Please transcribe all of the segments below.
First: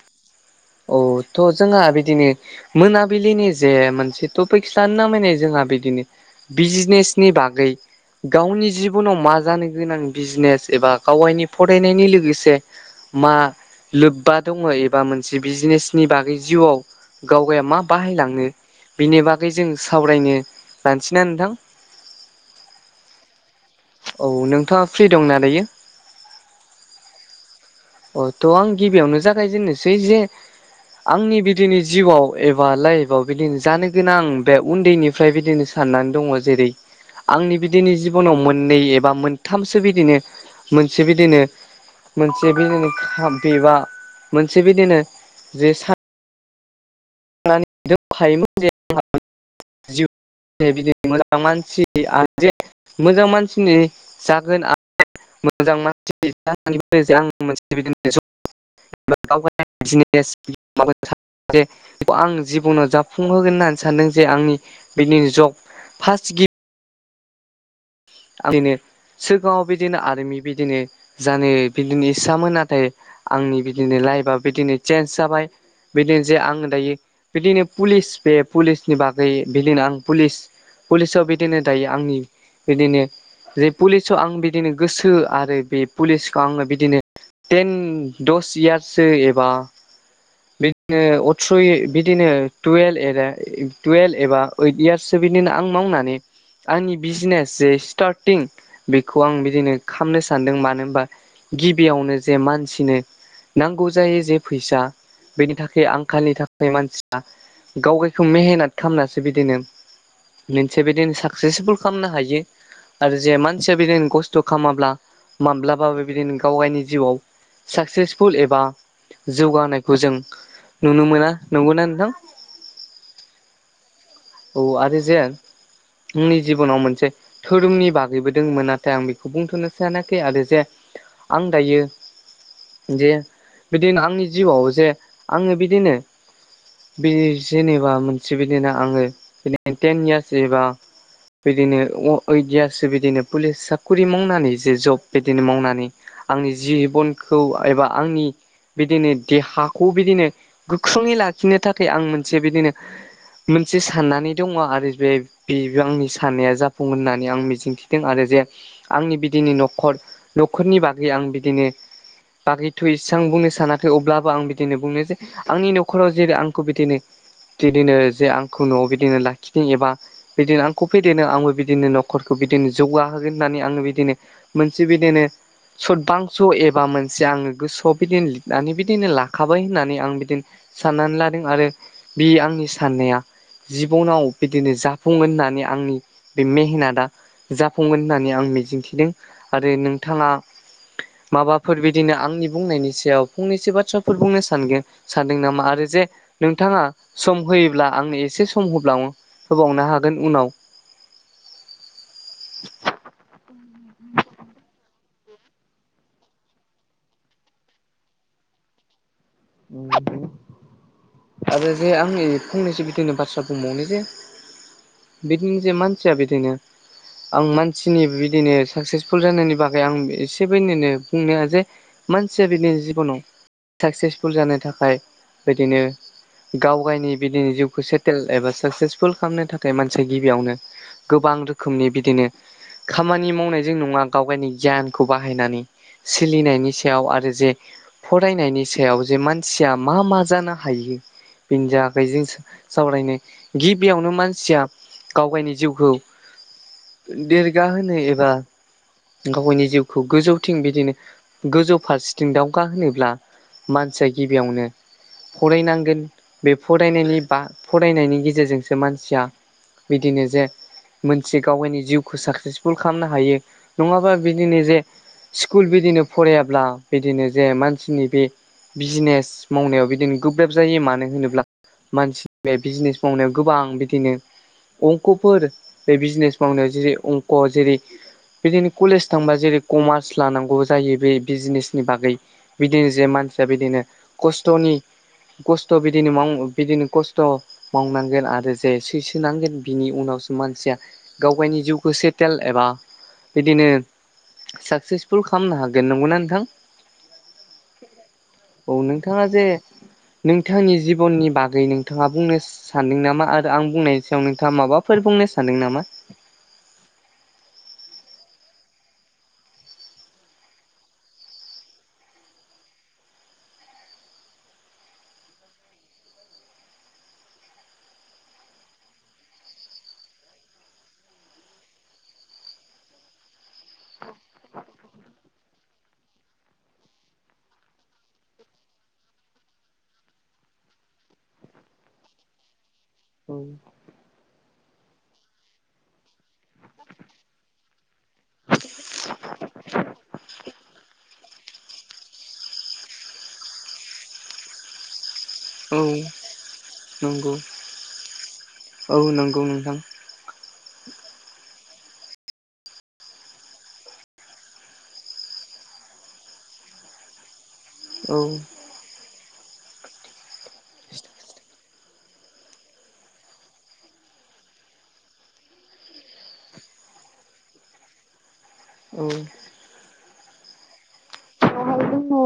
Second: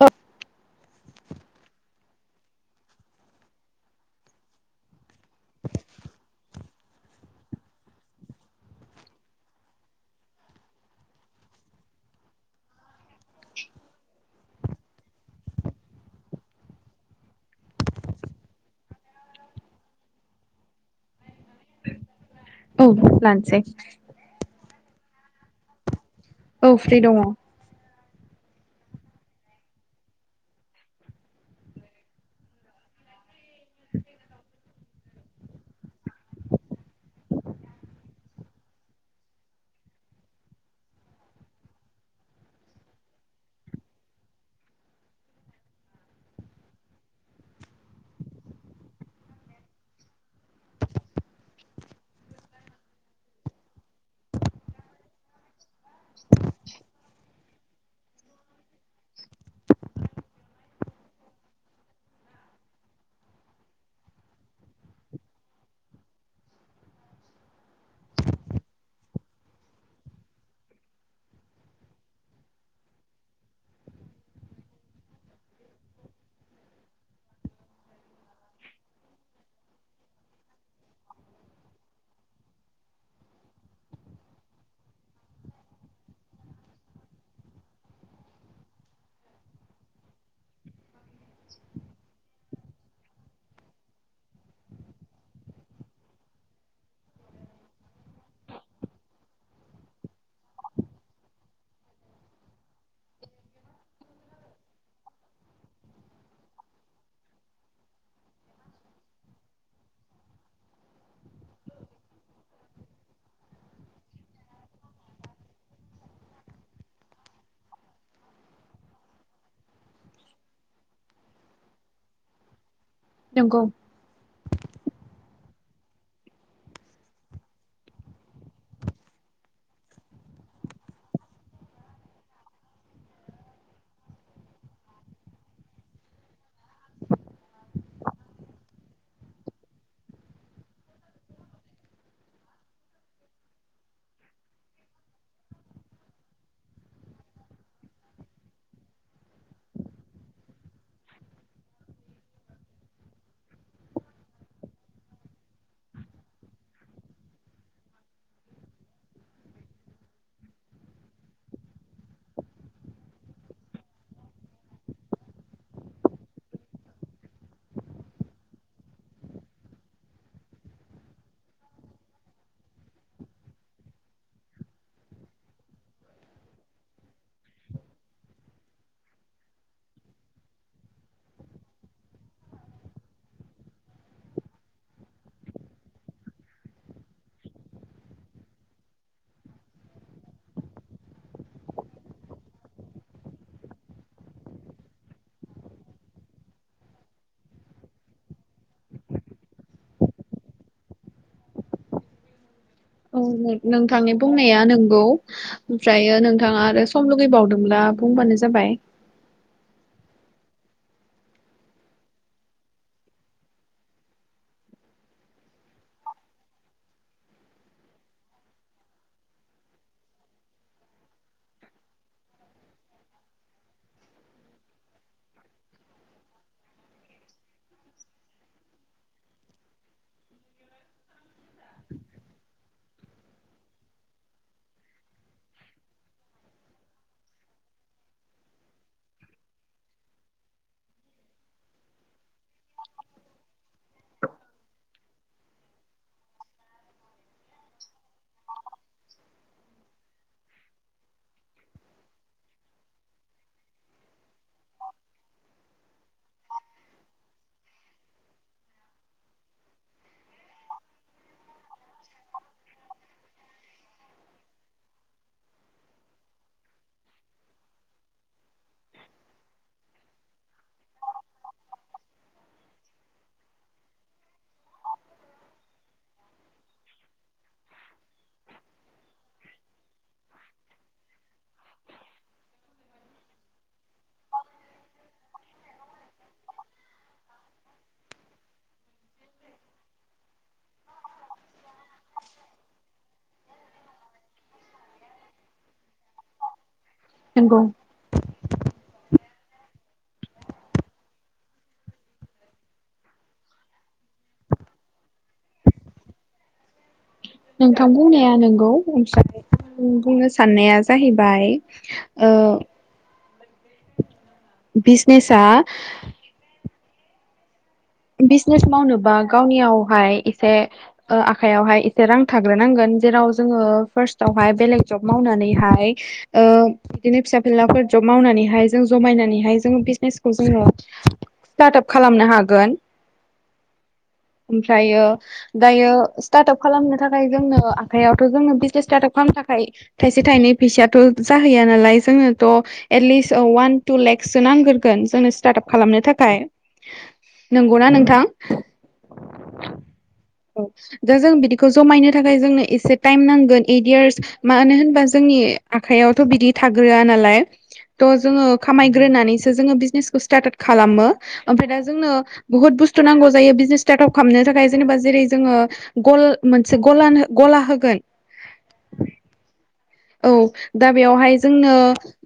औ। औ थ' जोंहा बिदिनो मोनाबिलिनि जे मोनसेथ फैखिसानो नामायनाय जोंहा बिदिनो बिजिनेसनि बागै गावनि जिबनाव मा जानो गोनां बिजिनेस एबा गावायनि फरायनायनि लोगोसे मा लोब्बा दङ एबा मोनसे बिजिनेसनि बागै जिउआव गावगाया मा बाहायलाङो बिनि बागै जों सावरायनो लानोसैना नोंथां। औ लानोसै। औ नोंथाङा फ्रि दं ना दायो। औ फ्रि दङ। अ थ' आं गिबियावनो जागायजेननोसै जे आंनि बिदिनो जिउआव एबा लाइफआव बिदिनो जानो गोनां बे उन्दैनिफ्राय बिदिनो स साननानै दङ जेरै आंनि बिदिनि जिब'नाव मोननै एबा मोनथामसो बिदिनो मोनसे बिदिनो [unintelligible] मोनसे बिदिनो जे [unintelligible] हायोमोन जे जिउ बिदि मोजां मानसि आरो जे मोजां मानसिनि जागोन आं मोजां मानसि जानानैबो आं मोनसे बिदिनो ज' गाव गावनि बिजिनेस [unintelligible] आं जिबनाव जाफुंहोगोन होननानै सानदों जे आंनि बिदिनो जब फार्स्ट गि बिदिनो सिगाङाव बिदिनो आर्मि बिदिनो जानो बिदिनो इस्सामोन नाथाय आंनि बिदिनो लाइफआ बिदिनो चेन्ज जाबाय बिदिनो जे आङो दायो बिदिनो पुलिस बे पुलिसनि बागै बिदिनो आं पुलिस पुलिसआव बिदिनो दायो आंनि बिदिनो जे पुलिसाव आं बिदिनो गोसो आरो बे पुलिसखौ आङो बिदिनो टेन दस इयार्ससो एबा बिदिनो अथ्रय बिदिनो टुवेल् [unintelligible] टुवेल एबा ओइद इयार्ससो बिदिनो आं मावनानै आंनि बिजनेस जे स्टार्टिं बेखौ आं बिदिनो खालामनो सानदों मानो होनबा गिबियावनो जे मानसिनो नांगौ जायो जे फैसा बेनि थाखाय आंखालनि थाखाय मानसिया गाव गायखौ मेहनात खालामनासो बिदिनो मोनसे बिदिनो साक्सेसफुल खालामनो हायो आरो जे मानसिया बिदिनो खस्थ' खाब्ला माब्लाबाबो बिदिनो गाव गावनि जिउआव साक्सेसफुल एबा जौगानायखौ जों नुनो मोना नंगौना नोंथां। नोंगौ। औ आरो जेन आंनि जिबनाव मोनसे धोरोमनि बागैबो दंमोन नाथाय आं बेखौ बुंथ'नो सानाखै आरो जे आं दायो जे बिदिनो आंनि जिउआव जे आङो बिदिनो बे जेनेबा मोनसे बिदि ना आङो बि टेन इयार्स एबा बिदिनो अ ओइद इयारसो बिदिनो पुलिस साखरि मावनानै जे जब बिदिनो मावनानै आंनि जिबनखौ एबा आंनि बिदिनो देहाखौ बिदिनो गोख्रोङै लाखिनो थाखाय आं मोनसे बिदिनो मोनसे साननानै दङ आरो बे बेबो आंनि साननाया जाफुंगोन होननानै आं मिजिंथिदों आरो जे आंनि बिदिनो न'खर न'खरनि बागै आं बिदिनो बाखैथ' इसेबां बुंनो सानाखै अब्लाबो आं बिदिनो बुंनो जे आंनि न'खराव जे आंखौ बिदिनो बिदिनो जे आंखौ न'आव बिदिनो लाखिदों एबा बिदिनो आंखौ फेदेरनो आंबो बिदिनो न'खरखौ बिदिनो जौगाहोगोन होननानै आङो बिदिनो मोनसे बिदिनो सुदबांस' एबा मोनसे आङो गोसोआव बिदिनो लिरनानै बिदिनो लाखाबाय होननानै आं बिदिनो साननानै लादों आरो बे आंनि साननाया जिबनाव बिदिनो जाफुंगोन होननानै आंनि बे मेहनाता जाफुंगोन होननानै आं मिजिंथिदों आरो नोंथाङा माबाफोर बिदिनो आंनि बुंनायनि सायाव फंनैसो बाथ्राफोर बुंनो सानगोन सानदों नामा आरो जे नोंथाङा सम होयोब्ला आंनो ए एसे सम होब्ला होबावनो हागोन उनाव औ नोंथांनि बुंनाया नंगौ ओमफ्रायो नोंथाङा आरो सम लुगैबावदोंब्ला बुंबानो जाबाय उ आरो जे आंनि फंनैसो बिदिनो बाथ्रा बुंबावनो जे बिदिनो जे मानसिया बिदिनो आं मानसिनि बिदिनो साक्सेसफुल जानायनि बागै आं एसे बनो बुंनो जे मानसिया बिदिनो जिबनाव साक्सेसफुल जानो थाखाय बिदिनो गाव गायनि बिदिनो जिउखौ सेटेल एबा साक्सेसफुल खालामनो थाखाय मानसिया गिबियावनो गोबां रोखोमनि बिदिनो खामानि मावनायजों नङा गाव गावनि गियानखौ बाहायनानै सोलिनायनि सायाव आरो जे फरायनायनि सायाव जे मानसिया मा मा जानो हायो बेनि आगैजों सावरायनो गिबियावनो मानसिया गाव गावनि जिउखौ देरगाहोनो एबा गाव गायनि जिउखौ गोजौथिं बिदिनो गोजौ फारसेथिं दावगा होनोब्ला मानसिया गिबियावनो फरायनांगोन बे फरायनायनि बा फरायनायनि गेजेरजोंसो मानसिया बिदिनो जे मोनसे गाव गायनि जिउखौ साक्सेसफुल खालामनो हायो नङाबा बिदिनो जे स्कुल बिदिनो फरायाब्ला बिदिनो जे मानसिनि बे बिजिनेस मावनायाव बिदिनो गोब्राब जायो मानो होनोब्ला मानसिनि बे बिजनेस मावनायाव गोबां बिदिनो अंख'फोर बिजनेस मावनायाव जेरै अंक'आव जेरै बिदिनो कलेज थांबा जेरै कमार्स लानांगौ जायो बे बिजनेसनि बागै बिदिनो जे मानसिया बिदिनो खस्थ'नि खस्थ' बिदिनो मावो बिदिनो खस्थ' मावनांगोन आरो जे सैसोनांगोन बिनि उनावसो मानसिया गाव गावनि जिउखौ सेटेल एबा बिदिनो साक्सेसफुल खालामनो हागोन नंगौना नोंथां नोंगौ औ नोंथाङा जे नोंथांनि जिबननि बागै नोंथाङा बुंनो सानदों नामा आरो आं बुंनायनि सायाव नोंथाङा माबाफोर बुंनो सानदों नामा नोंथां बुंनाया नंगौ ओमफ्राय आ बुंनो साननाया जाहैबाय आ बिजनेसा बिजनेस मावनोबा गावनियावहाय एसे आखायावहाय एसे रां थाग्रोनांगोन जेराव जोङो फार्स्टावहाय बेलेग जब मावनानैहाय बिदिनो फिसा फिलाफोर जब मावनानैहाय जों जमायनानैहाय जों बिजनेसखौ जोङो [inaudible] स्टार्ट आप खालामनो हागोन [inaudible] ओमफ्रायो दायो स्टार्टआप खालामनो थाखाय जोंनो आखाइयावथ' जोंनो बिजनेस स्टार्टआप खालामनो थाखाय थाइसे थाइनै फैसायथ' जाहैया नालाय जोंनोथ' एटलिस्ट अवान टु लेक्ससो नांग्रगोन जोंनो स्टार्ट आप औ खालामनो थाखाय नंगौ नंगौना नोंथां औ नंगौ नोंथां औ दा जों बिदिखौ जमायनो थाखाय जोंनो एसे टाइम नांगोन ओइट इयार्स मानो होनबा जोंनि आखायावथ' बिदि थाग्रोआ नालाय थ' औ जोङो खामायग्रोनानैसो जोङो बिजनेसखौ स्टार्ट खालामो ओमफ्राय दा जोंनो बुहुत बुस्थु नांगौ जायो बिजनेस स्टार्ट आप खालामनो थाखाय जेनेबा जेरै जोङो गल मोनसे गलानो गला होगोन औ औ दा बेवहाय जोंनो नंगौ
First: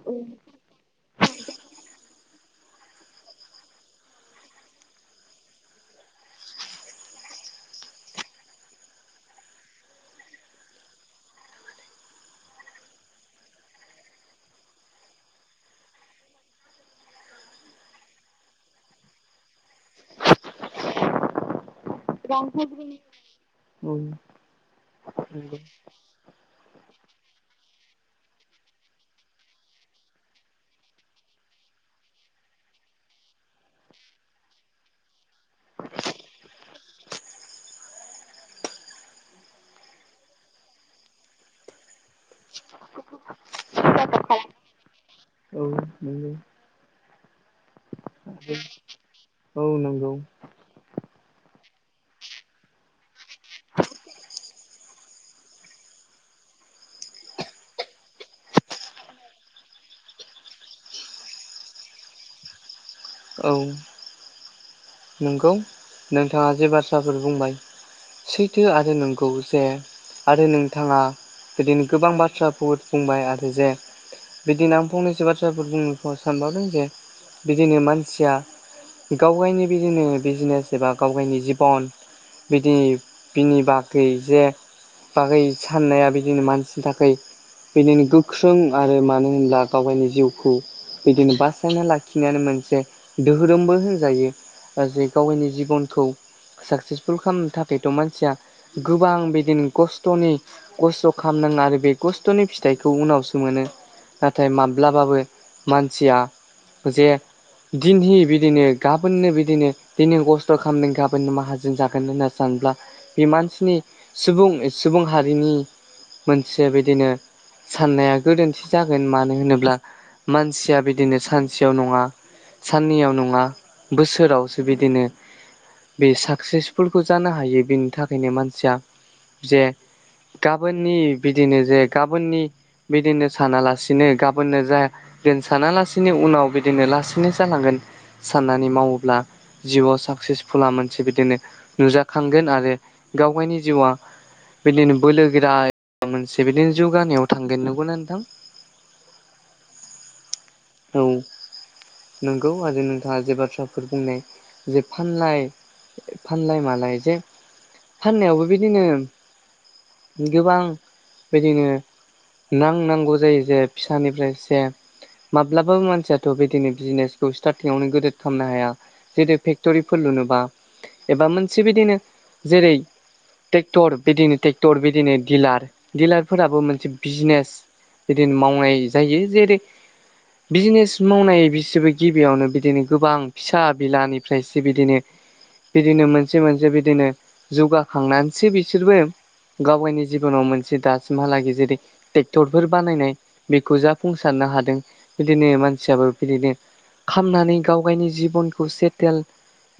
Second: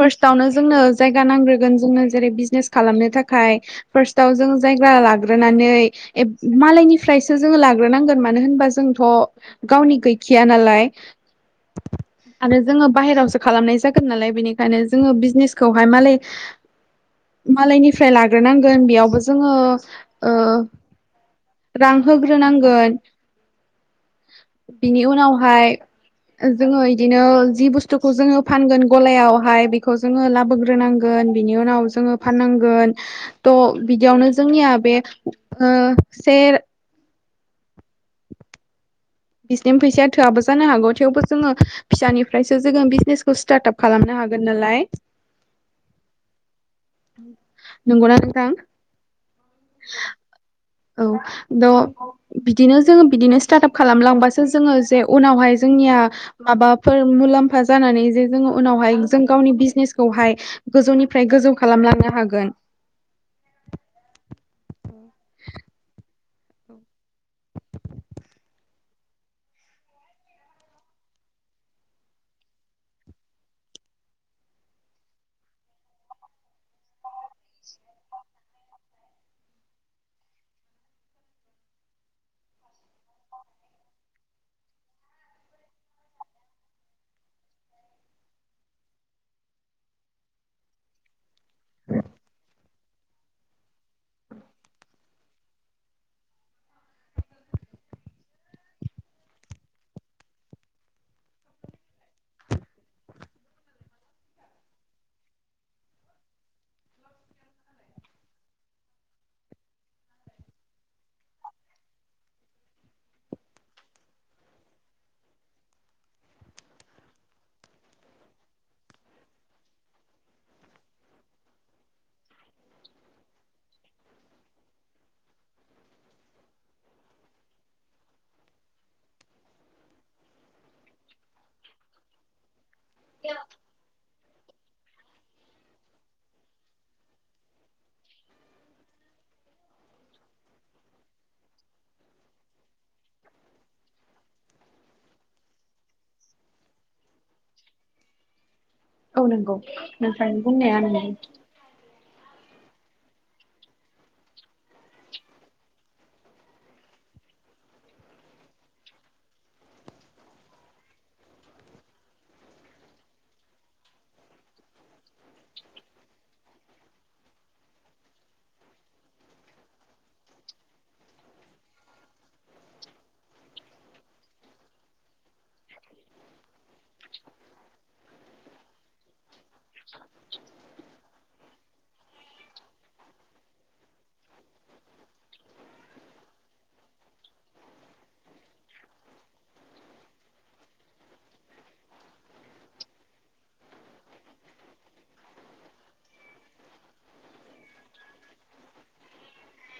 फार्स्टावनो जोंनो जायगा नांग्रोगोन जोंनो जेरै बिजनेस खालामनो थाखाय फार्स्टआव जों जायगा लाग्रोनानै ए मालायनिफ्रायसो जोङो लाग्रोनांगोन मानो होनबा जोंथ' गावनि गैखाया नालाय [inaudible] आरो जोङो बाहेरायावसो खालामनाय जागोन नालाय बेनिखायनो जोङो बिजनेसखौहाय मालाय मालायनिफ्राय लाग्रोनांगोन बेयावबो जोङो औ रांहोग्रोनांगोन नंगौ [inaudible] [inaudible] बिनि उनावहाय जोङो बिदिनो जि बुस्थुखौ जोङो फानगोन गलायावहाय बेखौ जोङो लाबोग्रोनांगोन बिनि उनाव जोङो फाननांगोन थ' बिदियावनो जोंनिया बे स बिसिनि फैसाया थोआबो जानो हागौ थेवबो जोङो फिसानिफ्रायसो जोङो बिजनेसखौ स्टार्टआप खालामनो हागोन नालाय [inaudible] नोंगौ दा औ नंगौ औ द बिदिनो जोङो बिदिनो स्टार्टआप खालामलांबासो जोङो जे उनावहाय जोंनिया माबाफोर मुलाम्फा जानानै जे जोङो उनावहाय जों गावनि बिजनेसखौहाय गोजौनिफ्राय गोजौ खालामलांनो हागोन औ नंगौ नोंथाङा जे बाथ्राफोर बुंबाय सैथो आरो नंगौ जे आरो नोंथाङा बिदिनो गोबां बाथ्रा बुंबाय आरो जे बिदिनो आं फंनैसो बाथ्राफोर बुंनोखौ सानबावदों जे बिदिनो मानसिया गाव गावनि बिदिनो बिजनेस एबा गाव गावनि जिबन बिदि बिनि बागै जे बागै साननाया बिदिनो मानसिनि थाखाय बेदिनो गोख्रों आरो मानो होनब्ला गाव गावनि जिउखौ बिदिनो बासायना लाखिनायानो मोनसे दोहोरोमबो होनजायो जे गावनि जिबनखौ साक्सेसफुल खालामनो थाखायथ' मानसिया गोबां बिदिनो खस्थ'नि खस्थ' खालामामनो आरो बे गस्थ'नि फिथाइखौ उनावसो मोनो नाथाय माब्लाबाबो मानसिया जे दिनह बिदिनो गाबोननो बिदि दिनै दिनै खस्थ' खालामनायनि गाबोन माहाजोन जागोन होनना सानब्ला बे मानसिनि सुबुं सुबुं हारिनि मोनसे बिदिनो साननाया गोरोन्थि जागोन मानो होनोब्ला मानसिया बिदिनो सानसेयाव नङा साननैयाव नङा बोसोरावसो बिदिनो बे साक्सेसफुलखौ जानो हायो बेनि थाखायनो मानसिया जे गाबोननि बिदिनो जे गाबोननि बिदिनो सानालासिनो गा बोननो जाया दोन सानालासिनो उनाव बिदिनो लासैनो जालांगोन साननानै मावो ब्ला जिउआव साक्सेसफुला मोनसे बिदिनो नुजाखांगोन आरो गाव गावनि जिउआ बिदिनो बोलोगोरा मोनसे बिदिनो जौगानायाव थांगोन नंगौना नोंथां औ नंगौ नोंफ्राय बुंनाया औ नोंगौ नंगौ आरो नोंथाङा जे बाथ्राफोर बुंनाय जे फानलाय फानलाय मालाय जे फाननायावबो बिदिनो गोबां बिदिनो नां-नांगौ जायो जे फिसानिफ्राय एसे माब्लाबाो मानसियाथ' बिदिनो बिजनेसखौ स्टार्टिंआवनो गोदद खालामनो हाया जेरै फेक्टरिफोर लुनोबा एबा मोनसे बिदिनो जेरै ट्रेक्टर बिदिनो ट्रेक्टर बिदिनो डिलार डिलारफोराबो मोनसे बिजनेस बिदिनो मावनाय जायो जेरै बिजनेस मावनाय बिसोरबो गिबियावनो बिदिनो गोबां फिसा बिलानिफ्रायसो बिदिनो बिदिनो मोनसे मोनसे बिदिनो जौगाखांनानैसो बिसोरबो गावावनि जिबनाव मोनसे दासिमहालागै जेरै ट्रेक्टरफोर बानायनाय बेखौ जाफुंसारनो हादों बिदिनो मानसियाबो बिदिनो खामनानै गाव गावनि जिबनखौ सेथेल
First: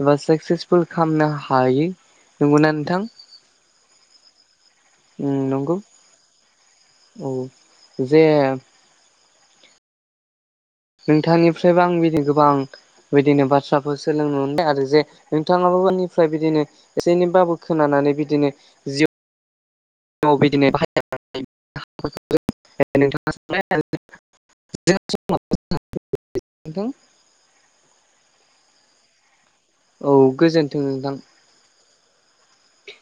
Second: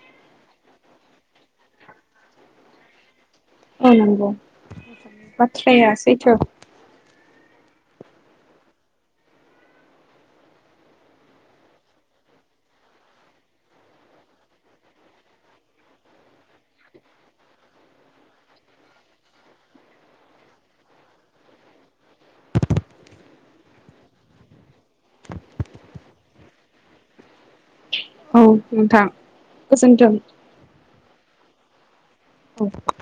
एबा साकसेसफुल खालामनो हायै नंगौना नोंथां नंगौ नंगौ बाथ्राया सैथ' औ जे नोंथांनिफ्रायबो आं बिदिनो गोबां बिदिनो बाथ्राफोर सोलोंनो मोनबाय आरो जे नोंथाङाबनिफ्राय बिदिनो एसे एनैबाबो खोनानानै बिदिनो जिउ [unintelligible] नोंथाङा [unintelligible] नोंथां औ नोंथां औ गोजोनथों गोजोन्थों नोंथां। औ